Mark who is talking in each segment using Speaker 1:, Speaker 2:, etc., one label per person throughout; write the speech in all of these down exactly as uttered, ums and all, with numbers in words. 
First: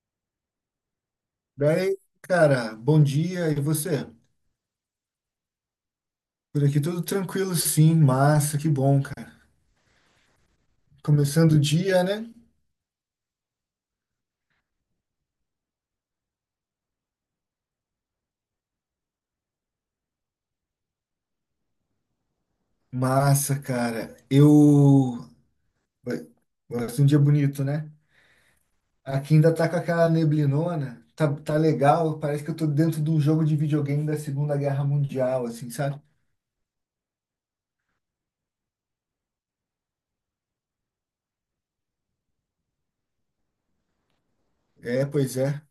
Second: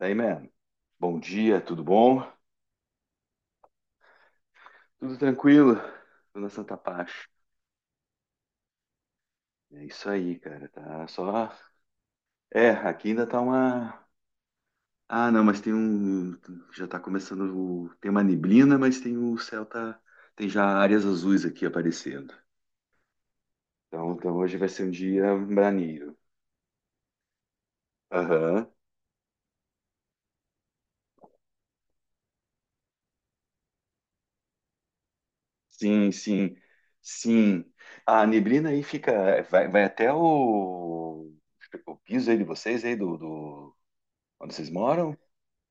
Speaker 1: Daí, man. Bom dia, tudo
Speaker 2: Daí,
Speaker 1: bom?
Speaker 2: cara, bom dia, e você?
Speaker 1: Tudo tranquilo? Tudo na
Speaker 2: Por
Speaker 1: Santa
Speaker 2: aqui tudo
Speaker 1: Paz.
Speaker 2: tranquilo, sim, massa, que bom, cara.
Speaker 1: É isso aí, cara. Tá só.
Speaker 2: Começando o dia, né?
Speaker 1: É, aqui ainda tá uma. Ah, não, mas tem um. Já tá começando. o- Tem uma neblina, mas tem o céu tá. Tem já áreas azuis aqui aparecendo.
Speaker 2: Massa,
Speaker 1: Então,
Speaker 2: cara.
Speaker 1: então hoje vai ser um
Speaker 2: Eu.
Speaker 1: dia braneiro.
Speaker 2: Vai vai ser um dia bonito, né?
Speaker 1: Aham.
Speaker 2: Aqui ainda tá com aquela neblinona, tá, tá legal, parece que eu tô dentro de um jogo de videogame da Segunda Guerra Mundial, assim, sabe?
Speaker 1: Sim, sim. Sim. A neblina aí fica. Vai, vai até o. O piso aí de vocês, aí do, do... Onde vocês
Speaker 2: É,
Speaker 1: moram?
Speaker 2: pois é.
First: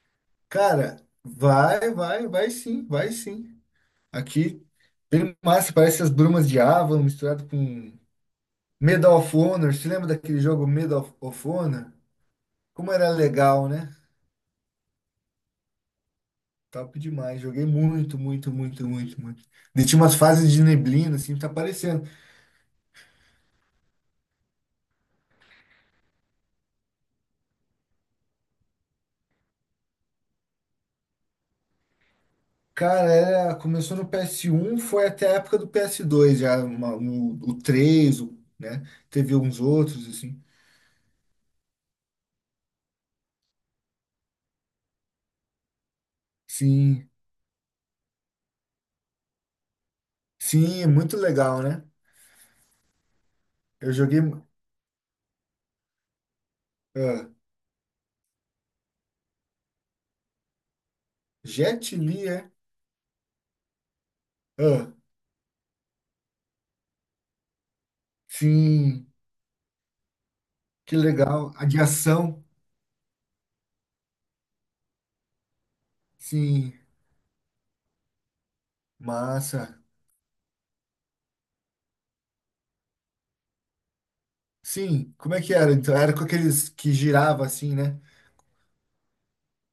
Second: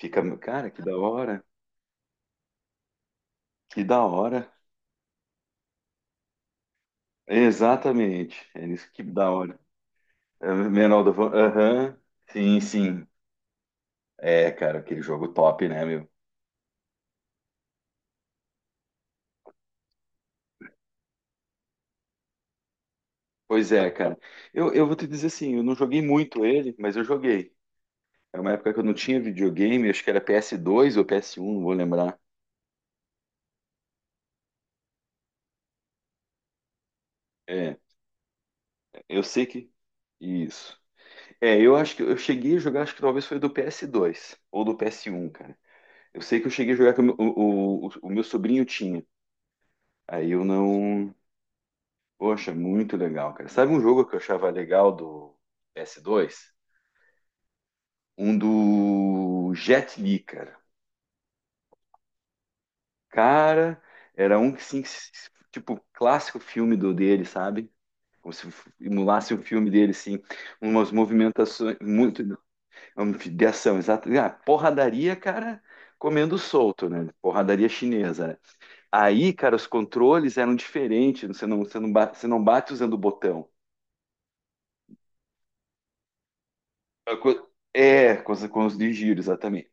Speaker 1: Fica, cara, que da
Speaker 2: Cara,
Speaker 1: hora,
Speaker 2: vai, vai, vai sim, vai sim.
Speaker 1: que da hora.
Speaker 2: Aqui, bem massa, parece as brumas de Ava misturado com
Speaker 1: Exatamente, é isso que
Speaker 2: Medal
Speaker 1: da
Speaker 2: of
Speaker 1: hora.
Speaker 2: Honor, você lembra daquele
Speaker 1: É,
Speaker 2: jogo Medal
Speaker 1: Menor
Speaker 2: of
Speaker 1: do
Speaker 2: of Honor?
Speaker 1: aham, sim,
Speaker 2: Como
Speaker 1: sim.
Speaker 2: era legal, né?
Speaker 1: É, cara, aquele jogo top, né, meu?
Speaker 2: Top demais. Joguei muito, muito, muito, muito, muito. E tinha umas fases de neblina, assim, tá aparecendo.
Speaker 1: Pois é, cara. Eu, eu vou te dizer assim, eu não joguei muito ele, mas eu joguei. É uma época que eu não tinha videogame, acho que era P S dois ou P S um, não vou lembrar.
Speaker 2: Cara, era- começou no P S um, foi até a época do P S dois, já, uma- o, o
Speaker 1: É,
Speaker 2: três, o- né?
Speaker 1: eu
Speaker 2: Teve
Speaker 1: sei
Speaker 2: uns
Speaker 1: que.
Speaker 2: outros, assim.
Speaker 1: Isso. É, eu acho que eu cheguei a jogar, acho que talvez foi do P S dois ou do P S um, cara. Eu sei que eu cheguei a jogar que o,
Speaker 2: Sim,
Speaker 1: meu- o, o, o meu sobrinho tinha. Aí eu
Speaker 2: sim, é
Speaker 1: não,
Speaker 2: muito legal, né?
Speaker 1: poxa, muito legal, cara. Sabe um
Speaker 2: Eu
Speaker 1: jogo que eu
Speaker 2: joguei.
Speaker 1: achava legal do P s dois?
Speaker 2: Ah,
Speaker 1: Um do Jet Li, cara.
Speaker 2: Jet Li, é?
Speaker 1: Cara, era um que, sim,
Speaker 2: Ah,
Speaker 1: tipo, clássico filme do dele, sabe? Como se
Speaker 2: sim,
Speaker 1: emulasse o filme dele, assim. Umas
Speaker 2: que legal. A
Speaker 1: movimentações
Speaker 2: de
Speaker 1: muito
Speaker 2: ação,
Speaker 1: de ação, exato. Ah, porradaria, cara, comendo
Speaker 2: sim,
Speaker 1: solto, né? Porradaria chinesa, né? Aí, cara, os
Speaker 2: massa.
Speaker 1: controles eram diferentes. Você não, você não, bate, você não bate usando o botão.
Speaker 2: Sim, como é que era? Então, era com aqueles que
Speaker 1: É,
Speaker 2: girava
Speaker 1: co-
Speaker 2: assim, né?
Speaker 1: é, com os, com os de giro, exatamente.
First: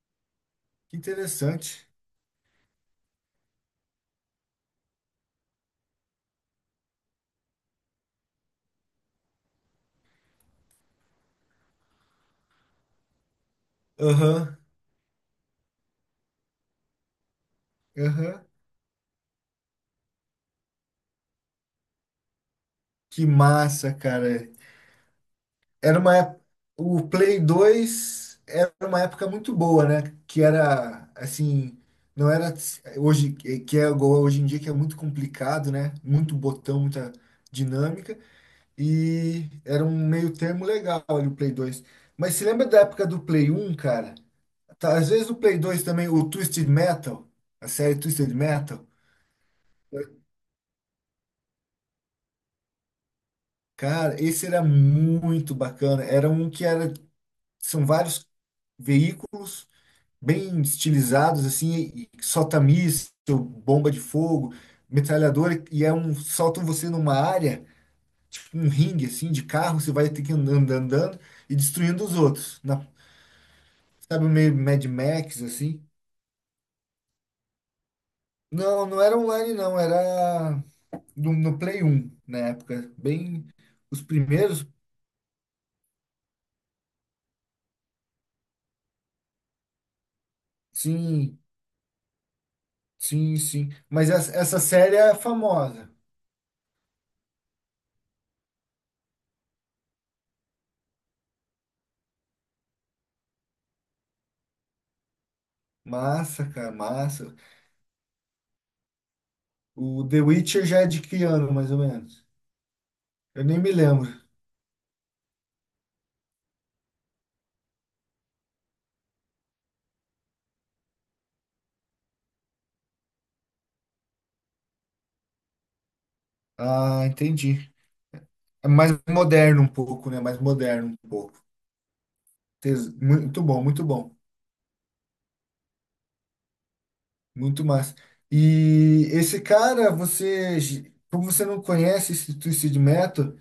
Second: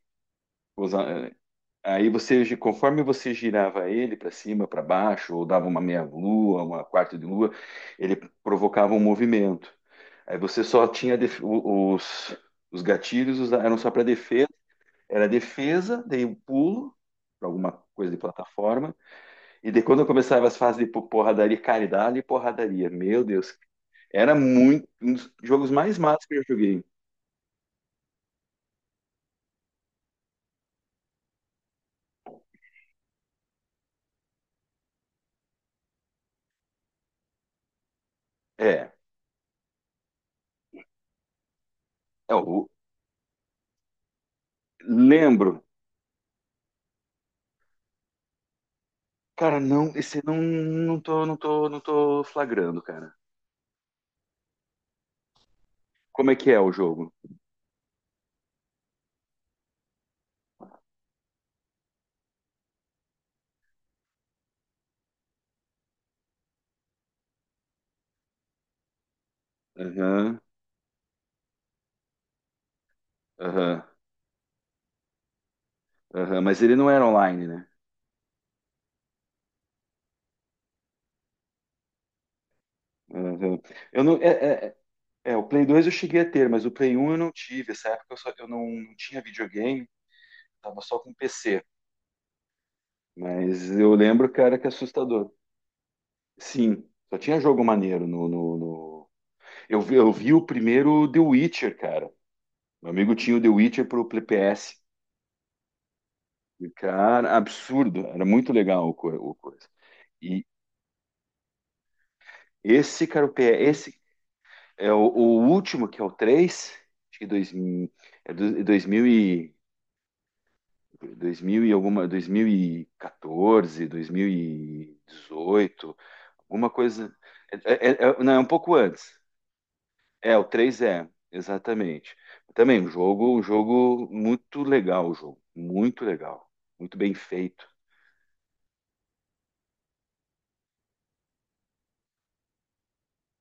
Speaker 2: Que
Speaker 1: Usa- eh,
Speaker 2: interessante.
Speaker 1: Aí você, conforme você girava ele para cima, para baixo, ou dava uma meia lua, uma quarta de lua, ele provocava um movimento. Aí você só tinha def- o- os, os gatilhos usa- eram só para defesa,
Speaker 2: Aham,
Speaker 1: era defesa, daí o pulo para alguma coisa de
Speaker 2: aham.
Speaker 1: plataforma, e daí quando eu começava as fases de po- porradaria, cara, e dali porradaria, meu
Speaker 2: Que
Speaker 1: Deus,
Speaker 2: massa,
Speaker 1: era
Speaker 2: cara.
Speaker 1: muito um dos jogos mais
Speaker 2: Era uma
Speaker 1: matos que
Speaker 2: época.
Speaker 1: eu joguei.
Speaker 2: O Play dois era uma época muito boa, né? Que era, assim, não era hoje, que é igual hoje em dia, que é muito complicado, né? Muito botão, muita dinâmica.
Speaker 1: É,
Speaker 2: E era um meio termo legal ali o Play dois.
Speaker 1: é
Speaker 2: Mas você lembra
Speaker 1: o
Speaker 2: da época do Play um, cara? Tá, às vezes no Play
Speaker 1: lembro,
Speaker 2: dois também, o Twisted Metal, a série Twisted Metal,
Speaker 1: cara, não, esse não, não tô, não tô, não tô flagrando, cara.
Speaker 2: cara, esse era muito bacana. Era
Speaker 1: Como é
Speaker 2: um
Speaker 1: que é
Speaker 2: que
Speaker 1: o
Speaker 2: era,
Speaker 1: jogo?
Speaker 2: são vários veículos bem estilizados, assim, e solta-míssil, bomba de fogo, metralhadora, e é um, soltam você numa área, tipo um ringue, assim, de carro, você vai ter que ir
Speaker 1: Aham,
Speaker 2: andando, andando e destruindo os outros. Na,
Speaker 1: aham,
Speaker 2: sabe, meio Mad Max, assim.
Speaker 1: aham. Mas ele não era online, né?
Speaker 2: Não, não era online, não, era. no, no Play um na época. Bem,
Speaker 1: Aham.
Speaker 2: os
Speaker 1: Eu não, é,
Speaker 2: primeiros.
Speaker 1: é, é, é, o Play dois eu cheguei a ter, mas o Play um eu não tive. Essa época eu, só, eu não, não tinha videogame, tava só com
Speaker 2: Sim,
Speaker 1: P C.
Speaker 2: sim,
Speaker 1: Mas
Speaker 2: sim.
Speaker 1: eu
Speaker 2: Mas
Speaker 1: lembro,
Speaker 2: essa,
Speaker 1: cara,
Speaker 2: essa
Speaker 1: que é
Speaker 2: série é
Speaker 1: assustador.
Speaker 2: famosa.
Speaker 1: Sim, só tinha jogo maneiro no, no, no- Eu, vi- eu vi o primeiro The Witcher, cara. Meu amigo tinha o The Witcher pro P S.
Speaker 2: Massa,
Speaker 1: E,
Speaker 2: cara, massa.
Speaker 1: cara, absurdo. Era muito legal o, co- o coisa.
Speaker 2: O The
Speaker 1: E
Speaker 2: Witcher já é de que ano, mais ou menos?
Speaker 1: esse, cara, o
Speaker 2: Eu nem
Speaker 1: P E,
Speaker 2: me
Speaker 1: esse
Speaker 2: lembro.
Speaker 1: é o, o último, que é o três, acho que dois, mil- é do- dois mil e, dois mil e alguma, dois mil e quatorze, dois mil e dezoito, alguma
Speaker 2: Ah,
Speaker 1: coisa. É,
Speaker 2: entendi.
Speaker 1: é- é- é, não, é um
Speaker 2: É
Speaker 1: pouco
Speaker 2: mais
Speaker 1: antes.
Speaker 2: moderno um pouco, né?
Speaker 1: É,
Speaker 2: Mais
Speaker 1: o três
Speaker 2: moderno
Speaker 1: é,
Speaker 2: um pouco.
Speaker 1: exatamente. Também um
Speaker 2: Tes-
Speaker 1: jogo, um
Speaker 2: Muito bom, muito
Speaker 1: jogo
Speaker 2: bom.
Speaker 1: muito legal, o jogo. Muito legal. Muito bem
Speaker 2: Muito
Speaker 1: feito.
Speaker 2: massa. E esse cara, você, como você não conhece esse Twisted Metal,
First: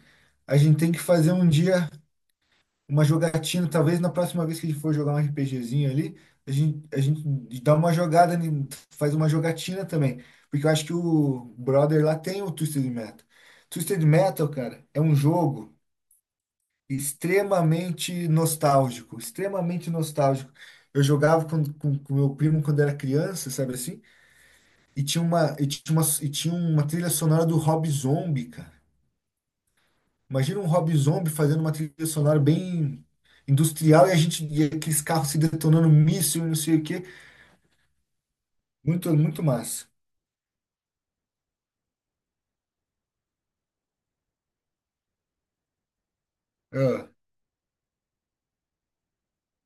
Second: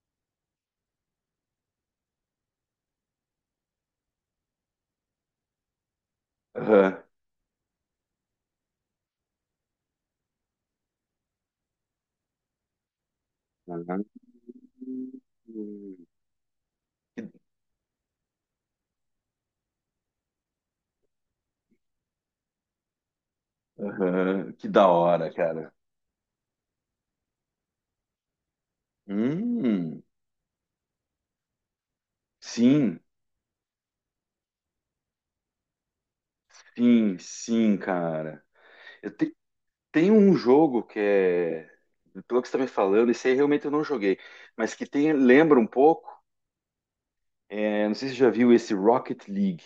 Speaker 2: a gente tem que fazer um dia uma jogatina, talvez na próxima vez que a gente for jogar um RPGzinho ali, a gente, a
Speaker 1: Aham.
Speaker 2: gente dá uma jogada, ne- faz uma jogatina também. Porque eu acho que o brother lá tem o Twisted Metal. Twisted
Speaker 1: Aham.
Speaker 2: Metal, cara, é um jogo extremamente nostálgico, extremamente nostálgico. Eu jogava com, com, com meu primo quando era criança, sabe assim?
Speaker 1: Aham, que da
Speaker 2: E tinha
Speaker 1: hora,
Speaker 2: uma, e
Speaker 1: cara.
Speaker 2: tinha uma, e tinha uma trilha sonora do Rob Zombie, cara.
Speaker 1: Hum,
Speaker 2: Imagina um Rob Zombie fazendo uma trilha sonora
Speaker 1: sim.
Speaker 2: bem industrial e a gente e aqueles carros se detonando míssil, e não sei o quê.
Speaker 1: Sim, sim, cara. Eu
Speaker 2: Muito,
Speaker 1: te,
Speaker 2: muito massa.
Speaker 1: tem um jogo que é, pelo que você está me falando, esse aí realmente eu não joguei, mas que tem, lembra um pouco,
Speaker 2: Ah,
Speaker 1: é, não sei se você já viu esse Rocket League.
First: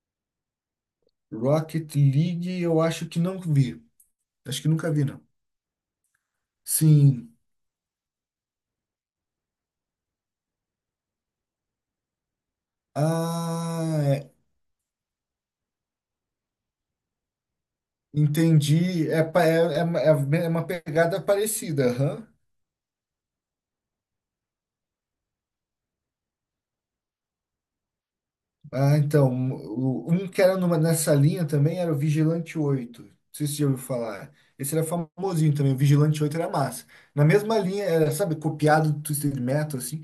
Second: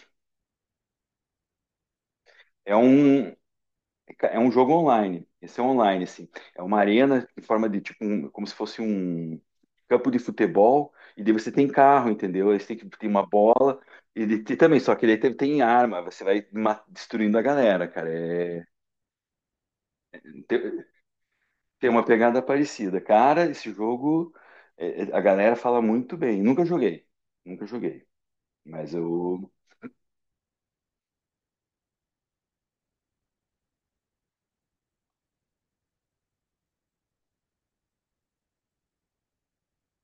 Speaker 2: Rocket League,
Speaker 1: É
Speaker 2: eu acho que
Speaker 1: um,
Speaker 2: não vi.
Speaker 1: é um
Speaker 2: Acho que
Speaker 1: jogo
Speaker 2: nunca vi, não.
Speaker 1: online. Esse é online, assim. É uma arena
Speaker 2: Sim.
Speaker 1: em forma de tipo, um, como se fosse um campo de futebol, e daí você tem carro, entendeu? Aí você tem que tem uma bola,
Speaker 2: Ah,
Speaker 1: e,
Speaker 2: é,
Speaker 1: ele tem também, só que ele tem, tem arma, você vai ma- destruindo a galera, cara. É,
Speaker 2: entendi. É, pa- é, é, uma é uma pegada parecida,
Speaker 1: tem uma
Speaker 2: aham.
Speaker 1: pegada parecida. Cara, esse jogo, é, é, a galera fala muito bem. Nunca joguei, nunca joguei. Mas
Speaker 2: Ah, então,
Speaker 1: eu
Speaker 2: o- um que era numa, nessa linha também era o Vigilante Oito, não sei se você já ouviu falar. Esse era famosinho também, o Vigilante Oito era massa. Na mesma linha, era, sabe, copiado do Twisted Metal, assim,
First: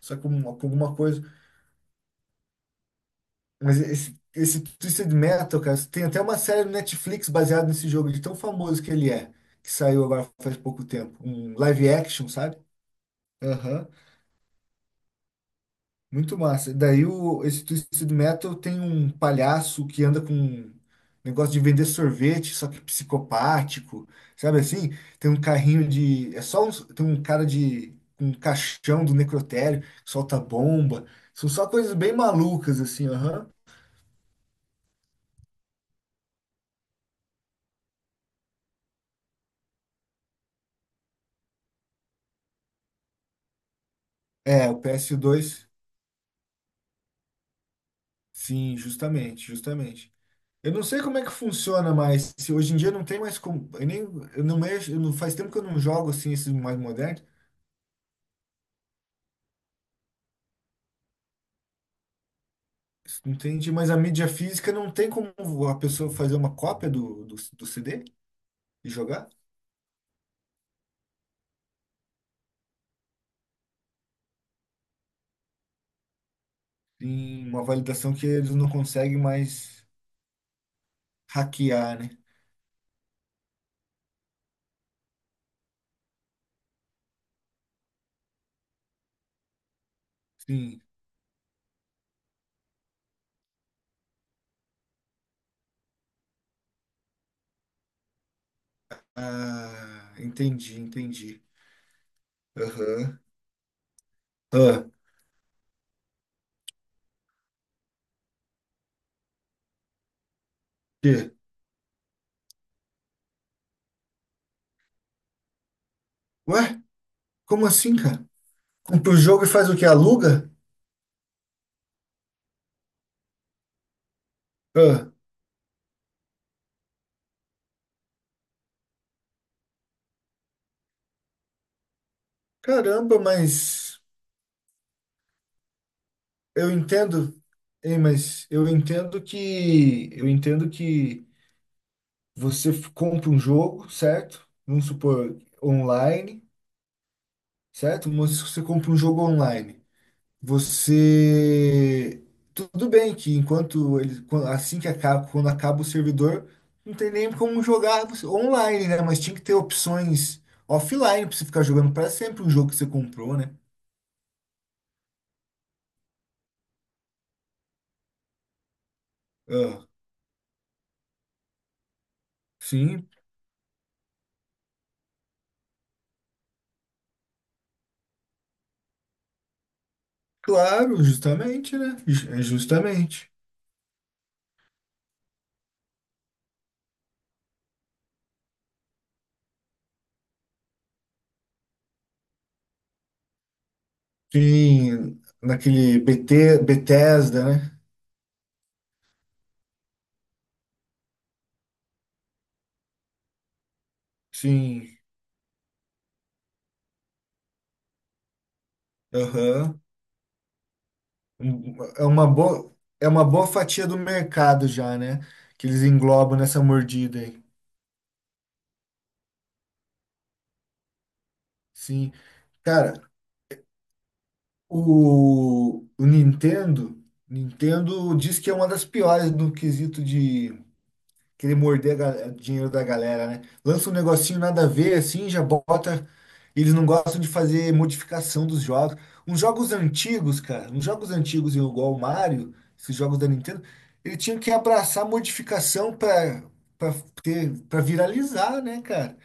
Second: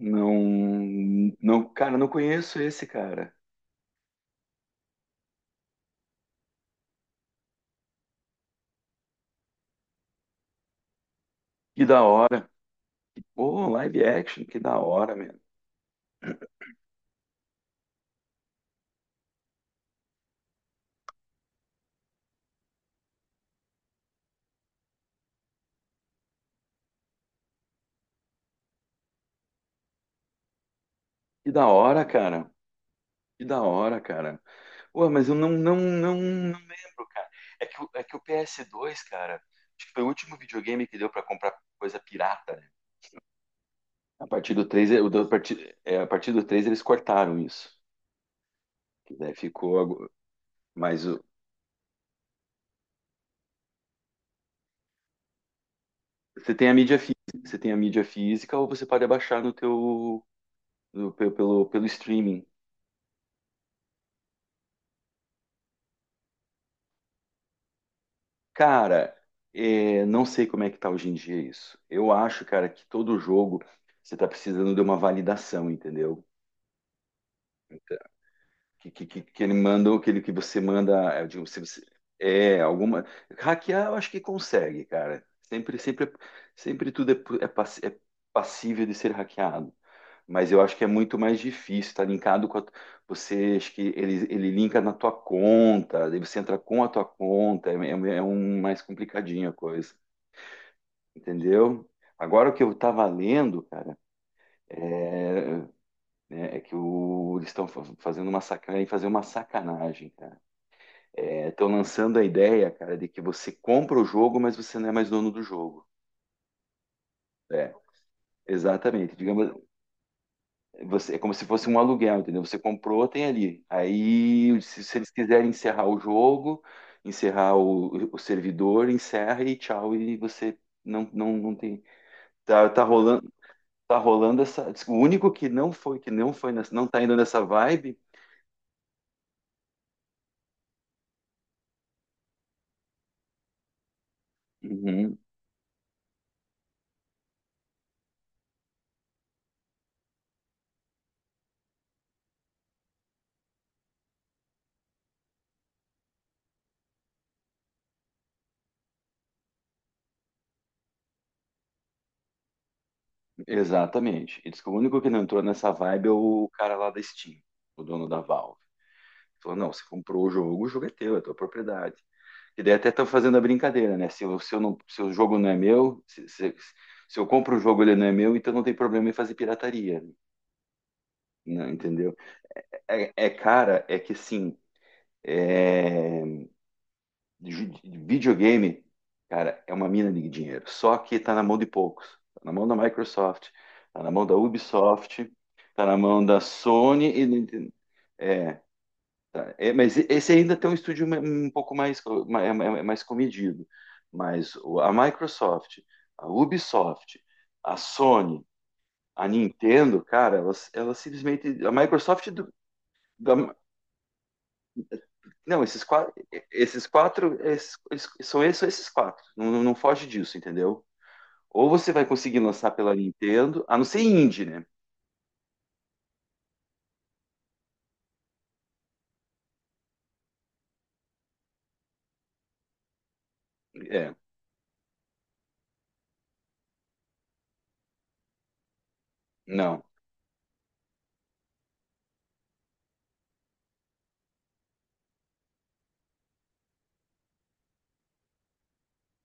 Speaker 2: só com, uma- com alguma coisa.
Speaker 1: não, cara, não conheço esse cara.
Speaker 2: Mas esse, esse Twisted Metal, cara, tem até uma série no Netflix baseada nesse jogo, de tão famoso que ele é, que saiu agora faz pouco tempo. Um
Speaker 1: Que
Speaker 2: live
Speaker 1: da
Speaker 2: action,
Speaker 1: hora.
Speaker 2: sabe?
Speaker 1: Pô,
Speaker 2: Aham.
Speaker 1: live action, que da hora, mesmo.
Speaker 2: Muito massa. Daí o, esse Twisted Metal tem um palhaço que anda com um negócio de vender sorvete, só que psicopático, sabe assim? Tem um carrinho de. É só um, tem um cara de. Com um caixão do necrotério, solta bomba. São
Speaker 1: Que da
Speaker 2: só coisas
Speaker 1: hora,
Speaker 2: bem
Speaker 1: cara.
Speaker 2: malucas, assim,
Speaker 1: Que
Speaker 2: aham.
Speaker 1: da hora, cara. Pô, mas eu não, não, não, não lembro, cara. É que, o- é que o ps dois, cara, acho que foi o último videogame que deu pra comprar coisa pirata, né? A partir do
Speaker 2: É, o
Speaker 1: três, é, o
Speaker 2: ps
Speaker 1: da- a
Speaker 2: dois
Speaker 1: partir, é, a partir do três eles cortaram isso.
Speaker 2: sim,
Speaker 1: Que daí
Speaker 2: justamente,
Speaker 1: ficou. agu-
Speaker 2: justamente. Eu não
Speaker 1: Mas
Speaker 2: sei como
Speaker 1: o-
Speaker 2: é que funciona mais. Se hoje em dia não tem mais como. Eu nem, eu não mexo, eu não, faz tempo que eu não jogo assim esses
Speaker 1: você tem a
Speaker 2: mais.
Speaker 1: mídia física, você tem a mídia física ou você pode abaixar no teu no- pe- pelo, pelo streaming.
Speaker 2: Entendi, mas a mídia física não tem como a pessoa fazer uma cópia do, do, do C D e
Speaker 1: Cara,
Speaker 2: jogar?
Speaker 1: é, não sei como é que tá hoje em dia isso. Eu acho, cara, que todo jogo você tá precisando de uma validação, entendeu?
Speaker 2: Tem uma validação que eles não
Speaker 1: que, que,
Speaker 2: conseguem
Speaker 1: que, que ele
Speaker 2: mais
Speaker 1: manda, ou aquele que você manda, eu digo, se você,
Speaker 2: hackear, né?
Speaker 1: é alguma hackear, eu acho que consegue, cara. Sempre, sempre, sempre tudo é, pu- é pass- é passível de ser hackeado. Mas eu acho
Speaker 2: Sim.
Speaker 1: que é muito mais difícil, tá linkado com a, você, acho que ele, ele linka na tua conta, daí você entra com a tua conta, é, é é um mais complicadinho a
Speaker 2: Ah,
Speaker 1: coisa,
Speaker 2: entendi, entendi.
Speaker 1: entendeu? Agora o que eu tava
Speaker 2: Aham.
Speaker 1: lendo, cara,
Speaker 2: Ah,
Speaker 1: é, né, é que o, eles estão fazendo uma sacanagem, fazer uma sacanagem, cara.
Speaker 2: quê?
Speaker 1: Estão lançando a ideia, cara, de que você compra o jogo, mas você não é mais dono do jogo.
Speaker 2: Ué? Como
Speaker 1: É,
Speaker 2: assim, cara? Compra
Speaker 1: exatamente.
Speaker 2: o jogo e
Speaker 1: Digamos,
Speaker 2: faz o que? Aluga?
Speaker 1: você, é como se fosse um aluguel, entendeu? Você comprou, tem ali. Aí, se, se eles
Speaker 2: Ah,
Speaker 1: quiserem encerrar o jogo, encerrar o, o servidor, encerra e tchau, e você não, não, não tem. Tá, tá
Speaker 2: caramba,
Speaker 1: rolando, tá
Speaker 2: mas
Speaker 1: rolando essa. O único que não foi, que não foi,
Speaker 2: eu
Speaker 1: nessa, não tá indo
Speaker 2: entendo.
Speaker 1: nessa
Speaker 2: Ei,
Speaker 1: vibe.
Speaker 2: mas eu entendo que. Eu entendo que. Você f- compra um jogo, certo? Vamos
Speaker 1: Uhum,
Speaker 2: supor, online, certo? Mas você compra um jogo online. Você. Tudo bem que enquanto ele. quan- Assim que acaba, quando acaba o servidor, não tem nem como jogar você- online, né? Mas tinha que ter opções offline pra você ficar jogando pra sempre um jogo que você comprou, né?
Speaker 1: exatamente. Ele disse que o único que não entrou nessa vibe é o cara lá da Steam, o dono da Valve. Falou, não, você
Speaker 2: Ah,
Speaker 1: comprou o jogo, o jogo é teu, é tua propriedade. E daí até estão
Speaker 2: sim,
Speaker 1: fazendo a brincadeira, né? Se, eu- se, eu não, se o jogo não é meu, se, se- se eu compro o jogo ele não é meu, então não tem problema em fazer pirataria,
Speaker 2: claro,
Speaker 1: né?
Speaker 2: justamente, né?
Speaker 1: Entendeu?
Speaker 2: Ju- é
Speaker 1: É,
Speaker 2: Justamente.
Speaker 1: é, cara, é que assim, é, videogame, cara, é uma mina de dinheiro. Só que tá na mão de poucos. Tá na mão da Microsoft, tá na mão da
Speaker 2: Sim,
Speaker 1: Ubisoft, tá na
Speaker 2: naquele
Speaker 1: mão da
Speaker 2: B T,
Speaker 1: Sony e...
Speaker 2: Bethesda,
Speaker 1: né,
Speaker 2: né?
Speaker 1: é, tá, é, mas esse ainda tem um estúdio um pouco mais, co- é- é- é mais comedido. Mas o- a
Speaker 2: Sim.
Speaker 1: Microsoft, a Ubisoft, a Sony, a
Speaker 2: Aham.
Speaker 1: Nintendo, cara, elas, elas simplesmente. A
Speaker 2: É uma
Speaker 1: Microsoft. do-
Speaker 2: boa, é uma boa
Speaker 1: da-
Speaker 2: fatia do mercado já, né?
Speaker 1: não,
Speaker 2: Que eles
Speaker 1: esses quatro.
Speaker 2: englobam nessa
Speaker 1: Esses
Speaker 2: mordida
Speaker 1: quatro.
Speaker 2: aí.
Speaker 1: esses- esses- são esses, são esses quatro. Não, não- não foge disso, entendeu? Ou você vai
Speaker 2: Sim.
Speaker 1: conseguir lançar
Speaker 2: Cara,
Speaker 1: pela Nintendo, a não ser indie, né?
Speaker 2: o, o Nintendo, Nintendo, diz que é uma das piores no quesito de querer morder a ga- dinheiro da galera, né? Lança um
Speaker 1: É,
Speaker 2: negocinho nada a ver, assim, já bota. Eles não gostam de fazer modificação dos jogos. Uns jogos
Speaker 1: não.
Speaker 2: antigos, cara, uns jogos antigos igual o Mario, esses jogos da Nintendo, ele tinha que abraçar a modificação pra, pra, ter, pra viralizar, né, cara?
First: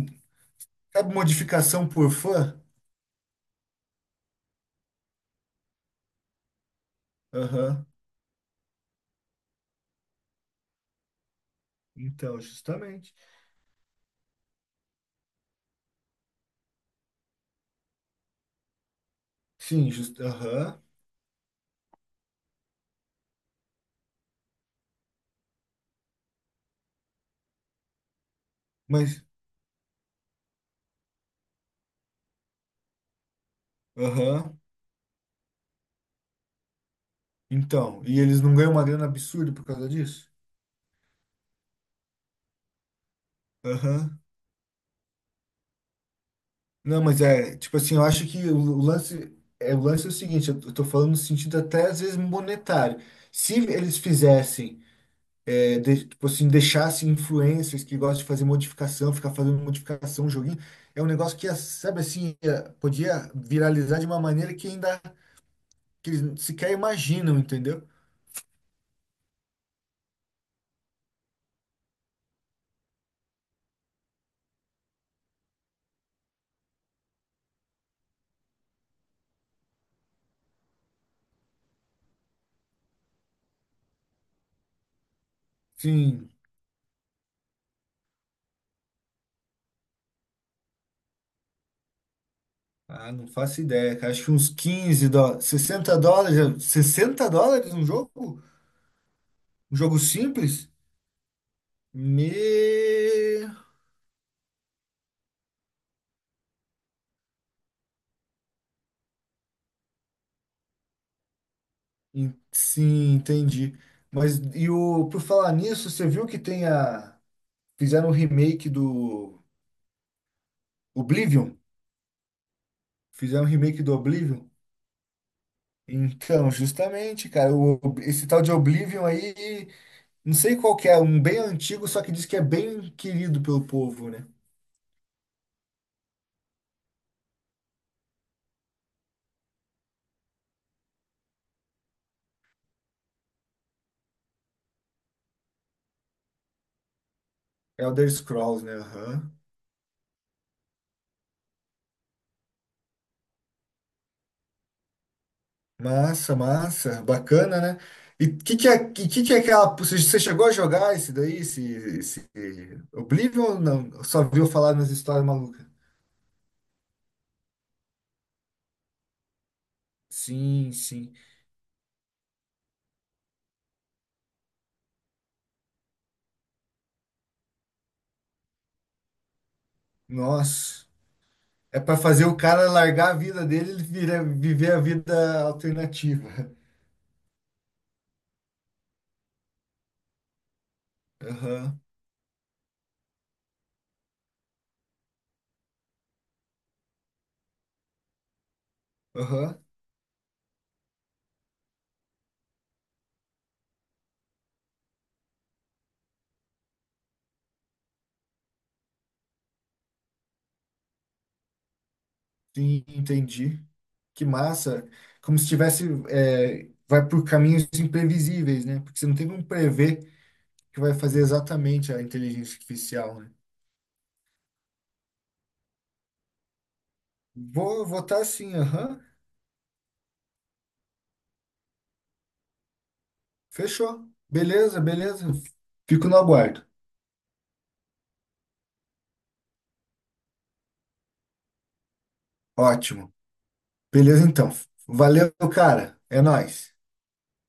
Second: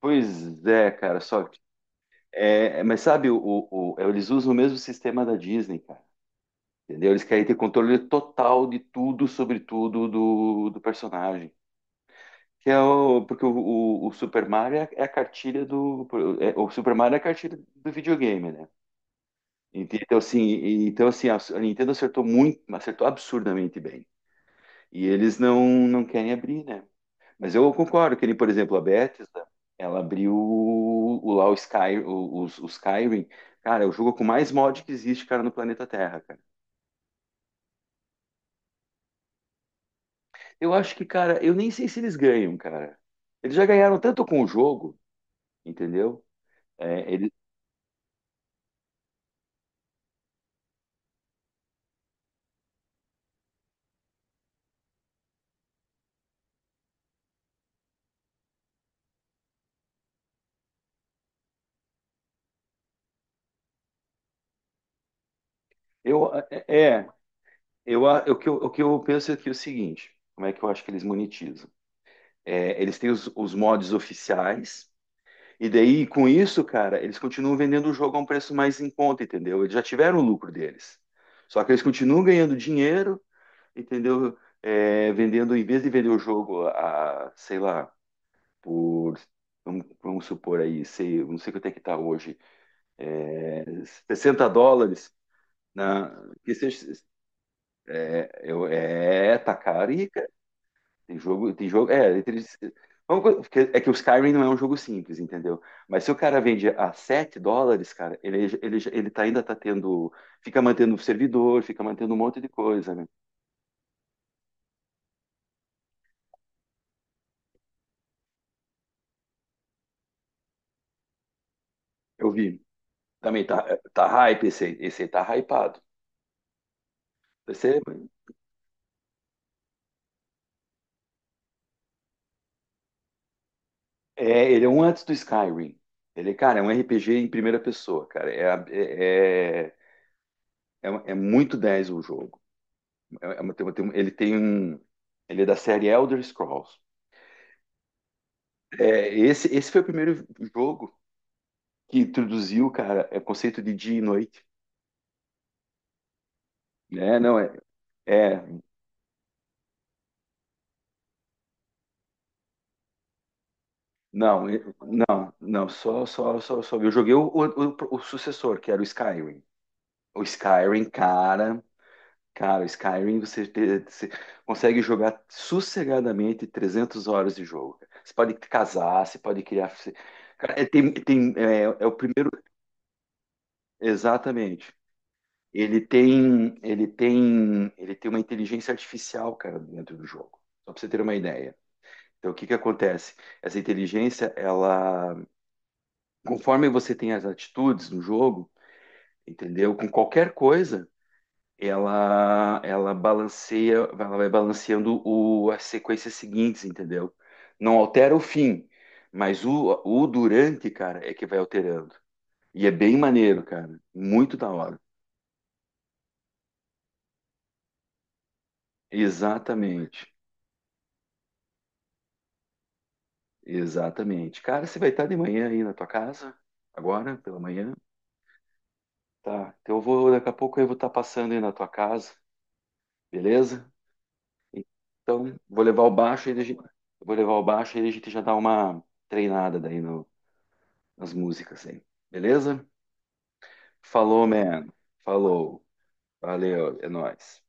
Speaker 1: Pois é,
Speaker 2: Sabe
Speaker 1: cara, só que.
Speaker 2: modificação por fã?
Speaker 1: É, mas sabe, o, o- o- eles usam o mesmo sistema da Disney, cara. Entendeu? Eles querem ter
Speaker 2: Aham.
Speaker 1: controle total de tudo, sobre tudo do, do personagem.
Speaker 2: Então,
Speaker 1: Que é
Speaker 2: justamente.
Speaker 1: o, porque o, o, o Super Mario é a cartilha do. é- o Super Mario é a cartilha do videogame, né?
Speaker 2: Sim,
Speaker 1: Ent- Então,
Speaker 2: just...
Speaker 1: assim,
Speaker 2: aham.
Speaker 1: e- então, assim a, a Nintendo acertou muito, acertou absurdamente bem. E eles não, não querem abrir, né? Mas eu concordo que, ele, por exemplo, a
Speaker 2: Mas,
Speaker 1: Bethesda, ela abriu o, o lá o Sky, o, os- o Skyrim. Cara, é o jogo com mais
Speaker 2: aham.
Speaker 1: mod que existe, cara, no planeta Terra, cara.
Speaker 2: Então, e eles não ganham uma grana absurda por causa disso?
Speaker 1: Eu acho que, cara, eu nem sei se eles ganham, cara. Eles já ganharam
Speaker 2: Aham.
Speaker 1: tanto com o jogo, entendeu?
Speaker 2: Não,
Speaker 1: É,
Speaker 2: mas
Speaker 1: ele,
Speaker 2: é, tipo assim, eu acho que o o lance é, o lance é o seguinte, eu tô eu tô falando no sentido até às vezes monetário. Se eles fizessem, é, de- tipo assim, deixassem influencers que gostam de fazer modificação, ficar fazendo modificação, joguinho, é um negócio que, ia, sabe assim, ia- podia viralizar de uma maneira que ainda que
Speaker 1: eu,
Speaker 2: eles
Speaker 1: é,
Speaker 2: sequer
Speaker 1: é,
Speaker 2: imaginam, entendeu?
Speaker 1: eu, a, o que eu, o que eu penso aqui é o seguinte: como é que eu acho que eles monetizam? É, eles têm os, os mods oficiais, e daí, com isso, cara, eles continuam vendendo o jogo a um preço mais em conta, entendeu? Eles já tiveram o lucro deles. Só que eles continuam ganhando dinheiro, entendeu? É, vendendo, em vez de vender o
Speaker 2: Sim.
Speaker 1: jogo a, sei lá, por, vamos, vamos supor aí, sei, não sei quanto é que está hoje,
Speaker 2: Ah, não faço
Speaker 1: é,
Speaker 2: ideia, cara. Acho que
Speaker 1: 60
Speaker 2: uns quinze
Speaker 1: dólares,
Speaker 2: dólares, sessenta
Speaker 1: na, que
Speaker 2: dólares,
Speaker 1: seja,
Speaker 2: sessenta dólares um
Speaker 1: é,
Speaker 2: jogo?
Speaker 1: eu- é, tá
Speaker 2: Um
Speaker 1: caro
Speaker 2: jogo
Speaker 1: e
Speaker 2: simples?
Speaker 1: tem jogo, tem jogo, é, entre, vamos
Speaker 2: Me.
Speaker 1: é que o Skyrim não é um jogo simples, entendeu? Mas se o cara vende a sete dólares, cara, ele, ele, ele tá, ainda tá tendo, fica mantendo o servidor, fica mantendo um
Speaker 2: En-
Speaker 1: monte de coisa, né?
Speaker 2: Sim, entendi. Mas e o por falar nisso, você viu que tem a fizeram um remake do Oblivion?
Speaker 1: Eu vi.
Speaker 2: Fizeram
Speaker 1: Também
Speaker 2: um
Speaker 1: tá,
Speaker 2: remake do
Speaker 1: tá hype
Speaker 2: Oblivion?
Speaker 1: esse aí, esse aí tá hypado.
Speaker 2: Então, justamente, cara, o-
Speaker 1: Percebe?
Speaker 2: esse tal de Oblivion aí, não sei qual que é, um bem antigo, só que diz que é bem querido pelo povo, né?
Speaker 1: É, ele é um antes do Skyrim. Ele, cara, é um R P G em primeira pessoa, cara. É, a- é, é, é um- é muito dez o jogo. É- é uma- tem uma- tem um- ele tem um. Ele é da série Elder Scrolls.
Speaker 2: É Elder Scrolls, né?
Speaker 1: É,
Speaker 2: Aham.
Speaker 1: esse, esse foi o primeiro jogo que introduziu, cara, é o conceito de dia e noite.
Speaker 2: Massa, massa,
Speaker 1: É, não, é.
Speaker 2: bacana, né? E o que
Speaker 1: É,
Speaker 2: que é, que, que que é aquela, você você chegou a jogar esse daí, esse, esse Oblivion ou não? Só viu
Speaker 1: não, é-
Speaker 2: falar nas histórias
Speaker 1: não,
Speaker 2: malucas?
Speaker 1: não, só, só, só, só. Eu joguei o, o, o- o sucessor, que era o Skyrim. O
Speaker 2: Sim,
Speaker 1: Skyrim,
Speaker 2: sim.
Speaker 1: cara. Cara, Skyrim você, te- você consegue jogar sossegadamente trezentas horas de jogo. Cara. Você pode casar, você pode criar. você- Cara, é,
Speaker 2: Nossa.
Speaker 1: tem, tem, é,
Speaker 2: É
Speaker 1: é o
Speaker 2: para fazer
Speaker 1: primeiro.
Speaker 2: o cara largar a vida dele e vira- viver
Speaker 1: Exatamente.
Speaker 2: a vida
Speaker 1: Ele
Speaker 2: alternativa.
Speaker 1: tem, ele tem, ele tem uma inteligência artificial, cara, dentro do jogo. Só para você ter uma ideia.
Speaker 2: Aham,
Speaker 1: Então, o que que acontece? Essa inteligência, ela, conforme você tem as atitudes no jogo,
Speaker 2: aham.
Speaker 1: entendeu? Com qualquer coisa, ela ela balanceia, ela vai balanceando o, as sequências seguintes, entendeu? Não altera o fim, mas o, o durante, cara, é que vai alterando. E é
Speaker 2: Sim,
Speaker 1: bem maneiro,
Speaker 2: entendi.
Speaker 1: cara.
Speaker 2: Que
Speaker 1: Muito da hora.
Speaker 2: massa. Como se tivesse, é, vai por caminhos imprevisíveis, né? Porque você não tem como prever
Speaker 1: Exatamente.
Speaker 2: o que vai fazer exatamente a inteligência artificial, né?
Speaker 1: Exatamente. Cara, você vai estar de manhã aí na tua casa? Agora, pela manhã?
Speaker 2: Vou votar sim, aham.
Speaker 1: Tá. Então eu vou, daqui a pouco eu vou estar passando aí na tua casa, beleza?
Speaker 2: Fechou. Beleza, beleza.
Speaker 1: Então, vou levar o
Speaker 2: Fico no
Speaker 1: baixo e a gente,
Speaker 2: aguardo.
Speaker 1: vou levar o baixo e a gente já dá uma treinada daí no as músicas aí. Beleza?
Speaker 2: Ótimo. Beleza,
Speaker 1: Falou,
Speaker 2: então.
Speaker 1: man.
Speaker 2: Valeu,
Speaker 1: Falou.
Speaker 2: cara. É nóis.
Speaker 1: Valeu, é nóis.